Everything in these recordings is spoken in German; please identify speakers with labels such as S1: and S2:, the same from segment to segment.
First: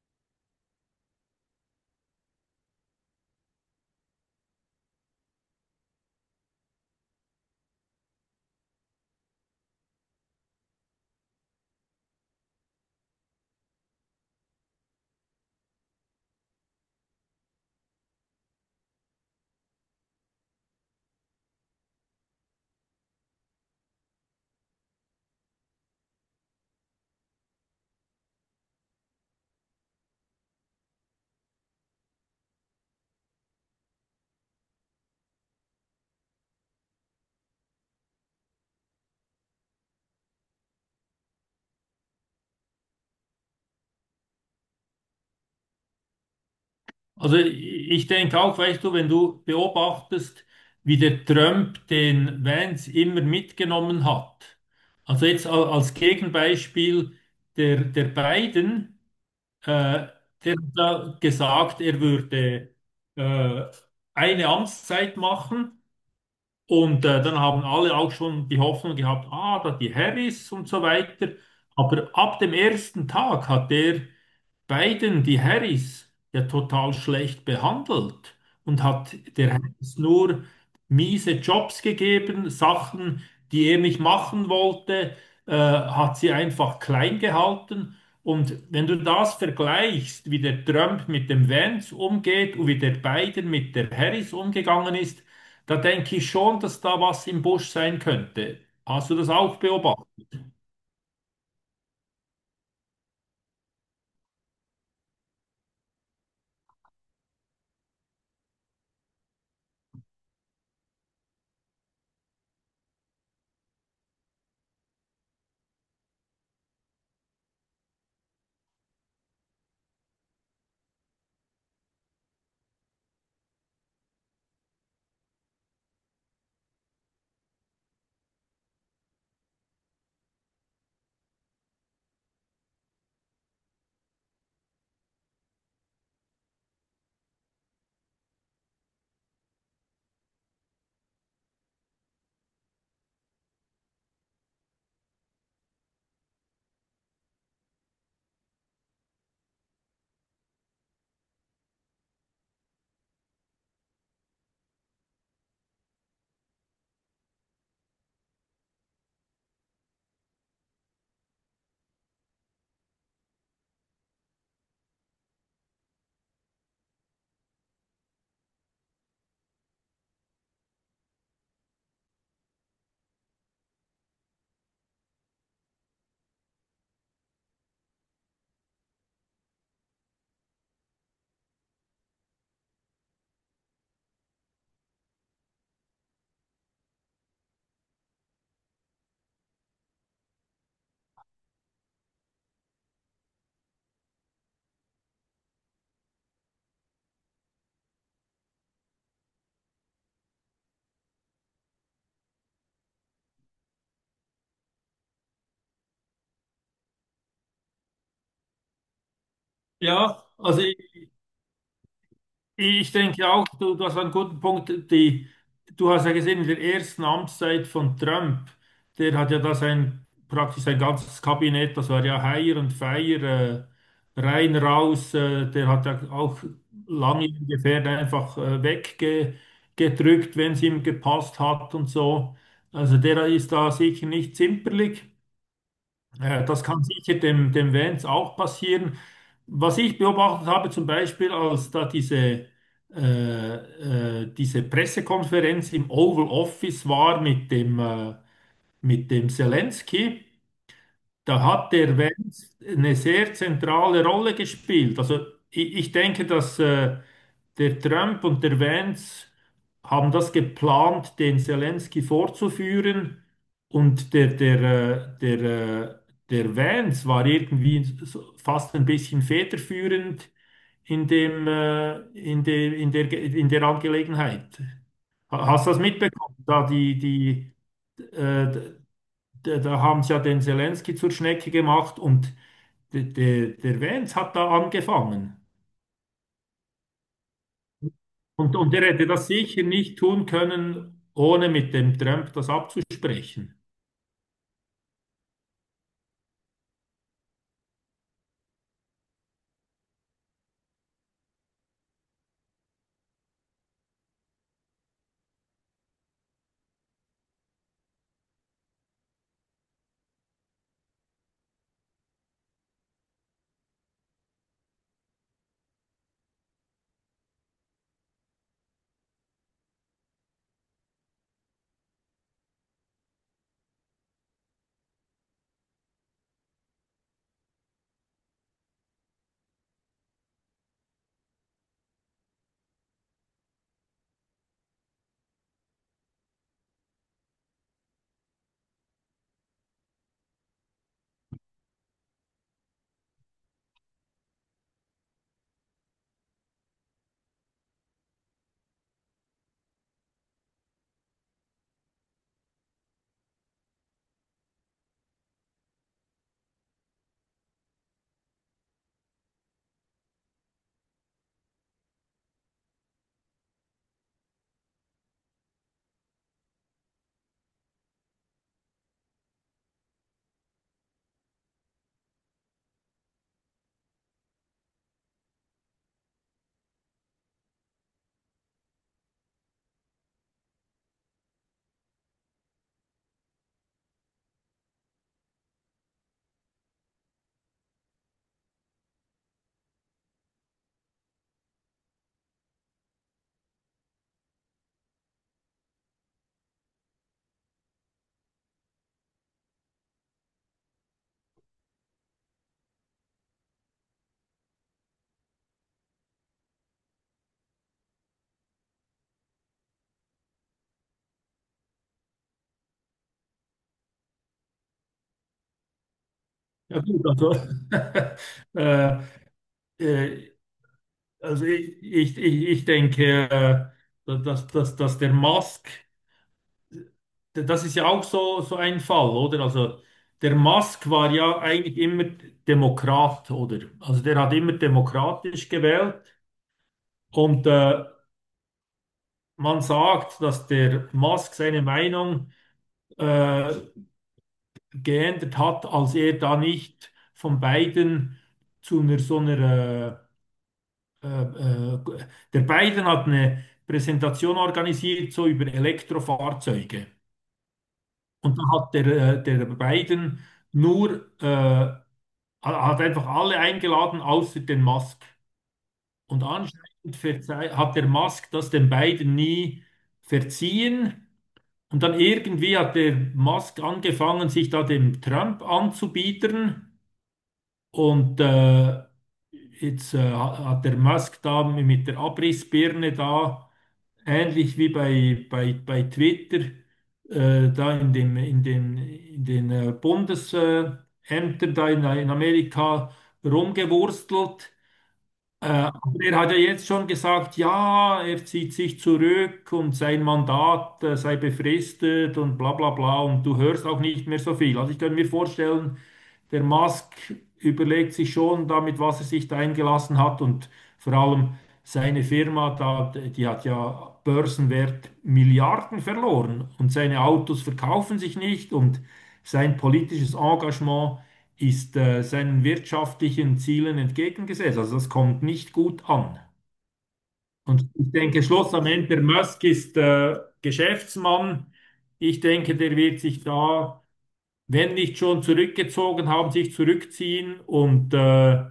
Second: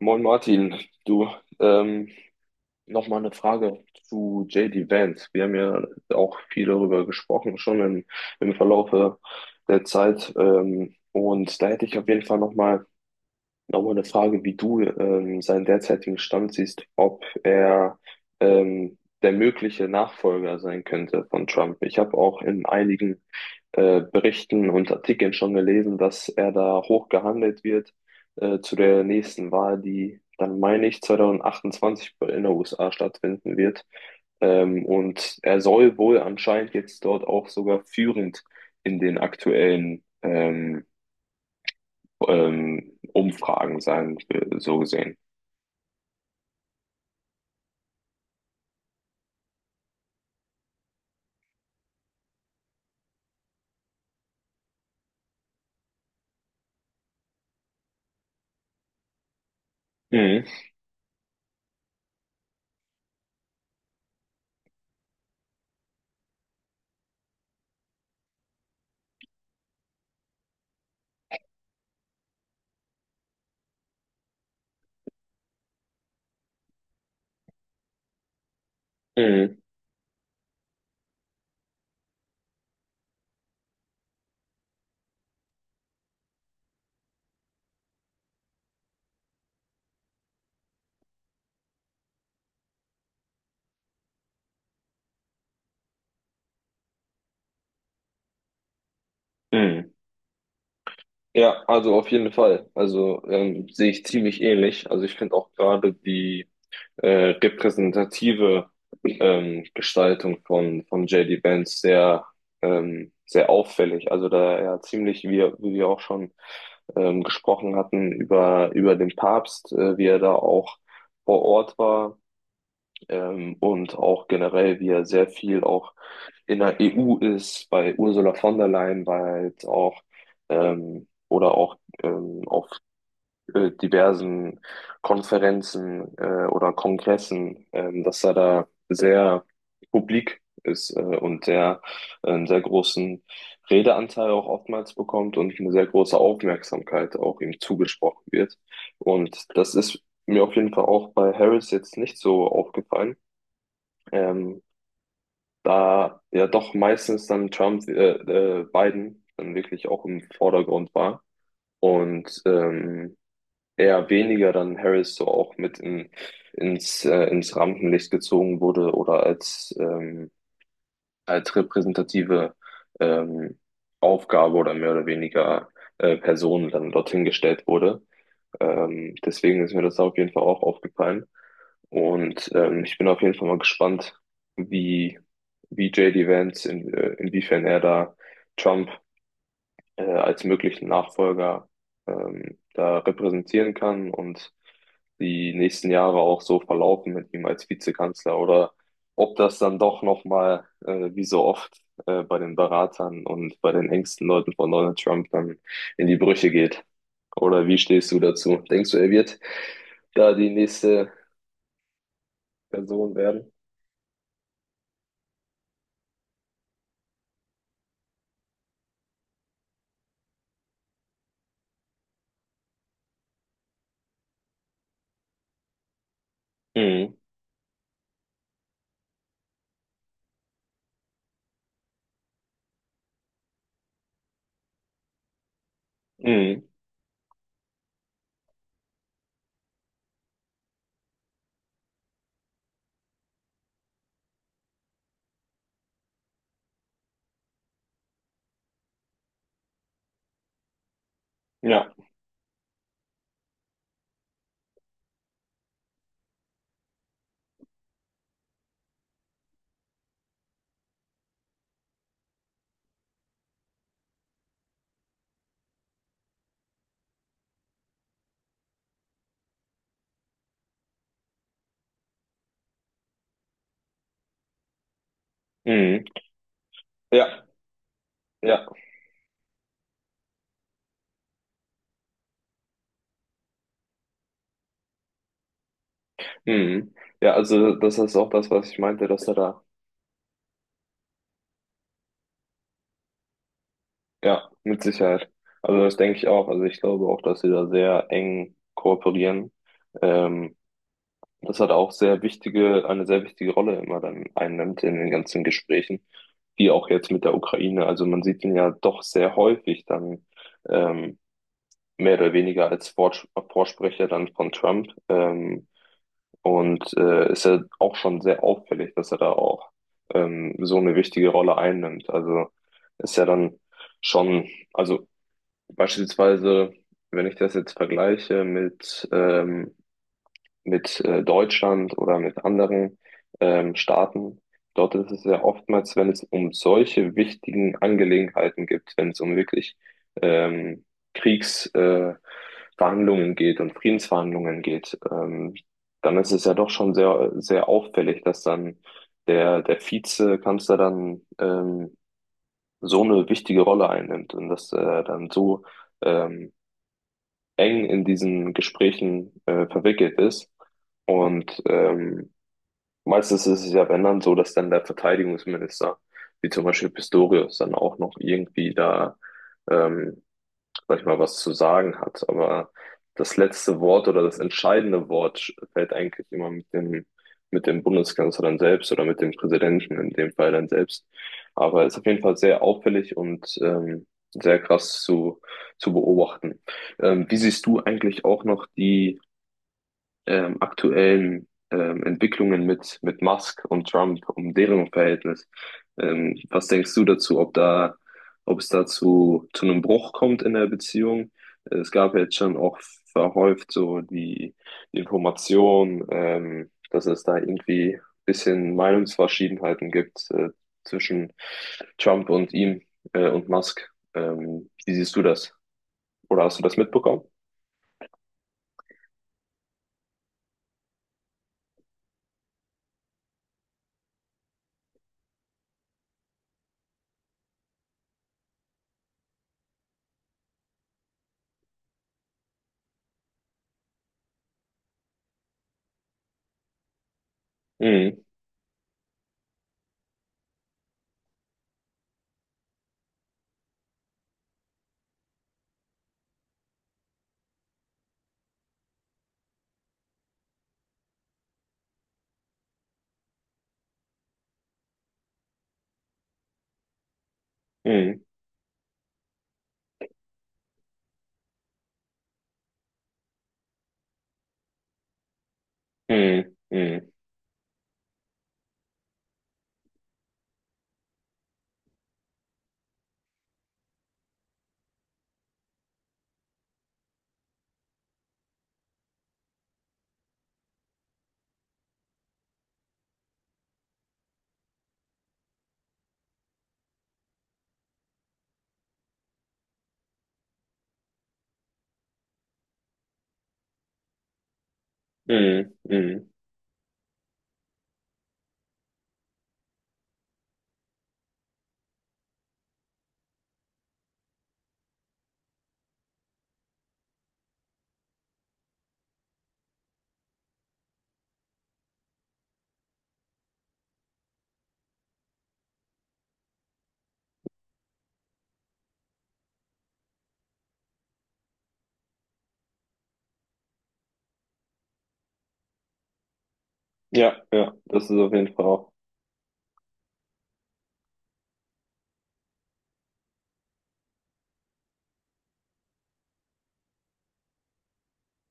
S1: Moin Martin, du, ähm, nochmal eine Frage zu J D Vance. Wir haben ja auch viel darüber gesprochen, schon im Verlaufe der Zeit. Und da hätte ich auf jeden Fall nochmal eine Frage, wie du seinen derzeitigen Stand siehst, ob er ähm, der mögliche Nachfolger sein könnte von Trump. Ich habe auch in einigen Berichten und Artikeln schon gelesen, dass er da hoch gehandelt wird zu der nächsten Wahl, die dann, meine ich, 2028 in den USA stattfinden wird. Und er soll wohl anscheinend jetzt dort auch sogar führend in den aktuellen Umfragen sein, so gesehen.
S2: Also ich denke auch, weißt du, wenn du beobachtest, wie der Trump den Vance immer mitgenommen hat. Also jetzt als Gegenbeispiel der Biden, äh,
S1: Mhm.
S2: der hat da gesagt, er würde äh, eine Amtszeit machen und dann haben alle auch schon die Hoffnung gehabt, ah, da die Harris und so weiter. Aber ab dem ersten Tag hat der Biden die Harris ja total schlecht behandelt und hat der
S1: Mhm.
S2: Harris nur miese Jobs gegeben, Sachen, die er nicht machen wollte, hat sie einfach klein gehalten. Und wenn du das vergleichst, wie der Trump mit dem Vance umgeht und wie der Biden mit der Harris umgegangen ist, da denke ich schon, dass da was im Busch sein könnte. Hast du das auch
S1: Mhm.
S2: beobachtet?
S1: Ja, also auf jeden Fall. Also sehe ich ziemlich ähnlich. Also ich finde auch gerade die repräsentative Gestaltung von J D. Vance sehr auffällig. Also da er ja, ziemlich, wie wir auch schon gesprochen hatten, über den Papst, wie er da auch vor Ort war. Und auch generell, wie er sehr viel auch in der EU ist, bei Ursula von der Leyen war er halt auch oder auch auf diversen Konferenzen oder Kongressen, dass er da sehr publik ist und einen sehr großen Redeanteil auch oftmals bekommt und eine sehr große Aufmerksamkeit auch ihm zugesprochen wird. Und das ist mir auf jeden Fall auch bei Harris jetzt nicht so aufgefallen. Ähm, Da ja doch meistens dann Biden dann wirklich auch im Vordergrund war und eher weniger dann Harris so auch mit ins, ins Rampenlicht gezogen wurde oder als repräsentative ähm, Aufgabe oder mehr oder weniger Person dann dorthin gestellt wurde. Deswegen ist mir das auf jeden Fall auch aufgefallen. Und ich bin auf jeden Fall mal gespannt, wie, wie J D Vance, inwiefern er da Trump als möglichen Nachfolger da repräsentieren kann und die nächsten Jahre auch so verlaufen mit ihm als Vizekanzler oder ob das dann doch nochmal, wie so oft, bei den Beratern und bei den engsten Leuten von Donald Trump dann in die Brüche geht. Oder wie stehst du dazu? Denkst du, er wird
S2: Ja,
S1: da die
S2: also
S1: nächste
S2: ich
S1: Person
S2: denke auch,
S1: werden?
S2: du hast einen guten Punkt. Du hast ja gesehen, in der ersten Amtszeit von Trump, der hat ja da sein, praktisch sein ganzes Kabinett, das war ja Hire und Fire, rein, raus, der hat ja auch
S1: Mhm.
S2: lange ungefähr einfach weggedrückt, wenn es ihm gepasst hat und so. Also der ist da sicher nicht zimperlich. Das
S1: Mhm.
S2: kann sicher dem Vance auch passieren. Was ich beobachtet habe, zum Beispiel, als da äh, diese Pressekonferenz im Oval Office war mit mit dem Zelensky, da hat
S1: Ja.
S2: der Wenz eine sehr zentrale Rolle gespielt. Also ich denke, dass der Trump und der Wenz haben das geplant, den Zelensky vorzuführen. Und äh, der, äh, der Wenz war irgendwie so fast ein bisschen federführend in dem, in dem, in der, Ge- in der Angelegenheit. Hast du das
S1: Mhm.
S2: mitbekommen? Da die,
S1: Ja.
S2: die,
S1: Ja.
S2: äh, da, da haben sie ja den Zelensky zur Schnecke gemacht und der Vance hat da angefangen.
S1: Mhm. Ja, also das ist auch das,
S2: Und
S1: was ich
S2: er
S1: meinte,
S2: hätte
S1: dass
S2: das
S1: er da.
S2: sicher nicht tun können, ohne mit dem Trump das abzusprechen.
S1: Ja, mit Sicherheit. Also das denke ich auch. Also ich glaube auch, dass sie da sehr eng kooperieren. Ähm, Das hat auch sehr wichtige, eine sehr wichtige Rolle immer dann einnimmt in den ganzen Gesprächen, wie auch jetzt mit der Ukraine. Also man sieht ihn ja doch sehr häufig dann ähm, mehr oder weniger als Vorsprecher dann von Trump. Und ist ja auch schon sehr auffällig, dass er da auch so eine wichtige Rolle einnimmt. Also ist ja dann schon, also beispielsweise, wenn ich das jetzt vergleiche mit Deutschland oder mit anderen Staaten, dort ist es ja oftmals, wenn es um solche wichtigen Angelegenheiten gibt, wenn es um wirklich ähm, Kriegsverhandlungen Verhandlungen geht und Friedensverhandlungen geht, dann ist es ja doch schon sehr, sehr auffällig, dass dann der Vizekanzler dann so eine wichtige Rolle einnimmt und dass er dann so ähm, eng in diesen Gesprächen verwickelt ist. Und meistens ist es ja, wenn dann so, dass dann der Verteidigungsminister, wie zum Beispiel Pistorius, dann auch noch irgendwie da ähm, sag ich mal, was zu sagen hat. Aber das letzte Wort oder das entscheidende Wort fällt eigentlich immer mit dem Bundeskanzler dann selbst oder mit dem Präsidenten in dem Fall dann selbst. Aber ist auf jeden Fall sehr auffällig und sehr krass zu beobachten. Wie siehst du eigentlich auch noch die aktuellen Entwicklungen mit Musk und Trump, um deren Verhältnis. Was denkst du dazu, ob es dazu zu einem Bruch kommt in der Beziehung? Es gab ja jetzt schon auch verhäuft so die Information, dass es da irgendwie ein bisschen Meinungsverschiedenheiten gibt zwischen Trump und ihm und Musk. Wie siehst du das? Oder hast du das
S2: Ja gut,
S1: mitbekommen?
S2: also, äh, äh, also ich denke, dass der Musk, das ist ja auch so, so ein Fall, oder? Also der Musk war ja eigentlich immer Demokrat, oder? Also der hat immer demokratisch gewählt. Und
S1: Mhm.
S2: man sagt, dass der Musk seine Meinung äh, geändert hat, als er da nicht von Biden zu einer so einer äh, äh, äh, der Biden hat eine Präsentation organisiert, so über Elektrofahrzeuge.
S1: Mhm.
S2: Und da hat der Biden nur hat einfach alle eingeladen, außer den Musk. Und
S1: Mhm.
S2: anscheinend
S1: Mhm.
S2: hat der Musk das den Biden nie verziehen. Und dann irgendwie hat der Musk angefangen, sich da dem Trump anzubiedern. Und jetzt hat der Musk da mit der Abrissbirne da, ähnlich wie bei, bei Twitter, da in in den Bundesämtern da in Amerika rumgewurstelt. Äh,
S1: Mhm.
S2: aber er
S1: Mhm.
S2: hat ja jetzt schon gesagt, ja, er zieht sich zurück und sein Mandat sei befristet und bla bla bla und du hörst auch nicht mehr so viel. Also ich könnte mir vorstellen, der Musk überlegt sich schon damit, was er sich da eingelassen hat und vor allem seine Firma, da, die hat ja Börsenwert Milliarden verloren und seine Autos verkaufen sich nicht und sein politisches Engagement ist seinen wirtschaftlichen Zielen entgegengesetzt. Also das kommt nicht gut an.
S1: Ja,
S2: Und
S1: ja,
S2: ich
S1: das ist
S2: denke,
S1: auf jeden Fall
S2: schlussendlich,
S1: auch.
S2: der Musk ist Geschäftsmann. Ich denke, der wird sich da, wenn nicht schon zurückgezogen haben, sich zurückziehen. Und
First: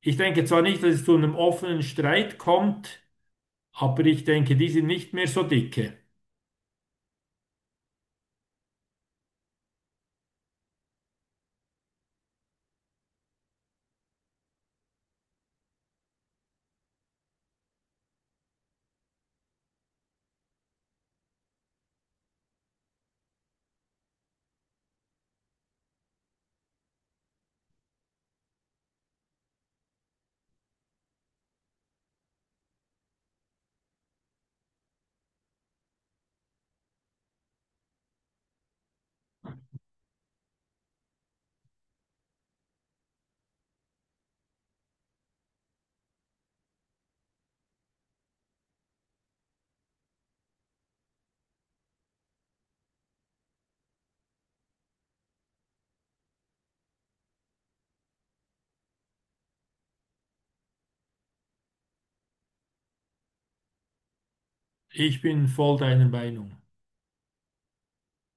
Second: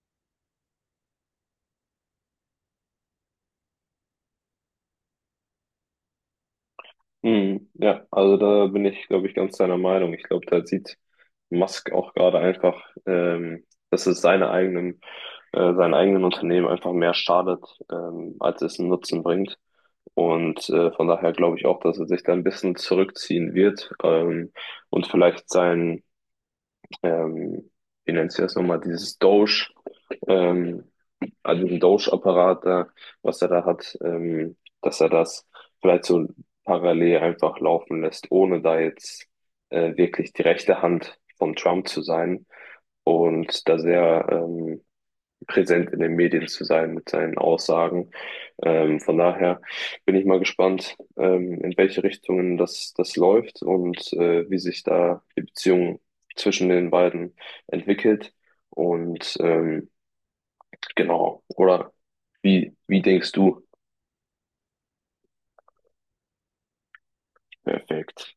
S2: ich denke zwar nicht, dass es zu einem offenen Streit kommt, aber ich denke, die sind nicht mehr so dicke.
S1: Mhm. Ja, also da bin ich, glaube ich, ganz deiner Meinung. Ich glaube, da sieht Musk auch gerade einfach, dass es seine eigenen, seinen eigenen Unternehmen einfach mehr schadet, als es einen Nutzen bringt. Und von daher glaube ich auch, dass er sich da ein bisschen zurückziehen wird und vielleicht ähm, wie nennt sich das nochmal, dieses ähm, also diesen Doge-Apparat da, was er da hat, dass er das vielleicht so parallel einfach laufen lässt, ohne da jetzt wirklich die rechte Hand von Trump zu sein und da sehr präsent in den Medien zu sein mit seinen Aussagen. Von daher bin ich mal gespannt, in welche Richtungen das läuft und wie sich da die Beziehung zwischen den beiden entwickelt. Und genau, oder wie denkst du?
S2: Ich bin voll deiner Meinung.
S1: Perfekt.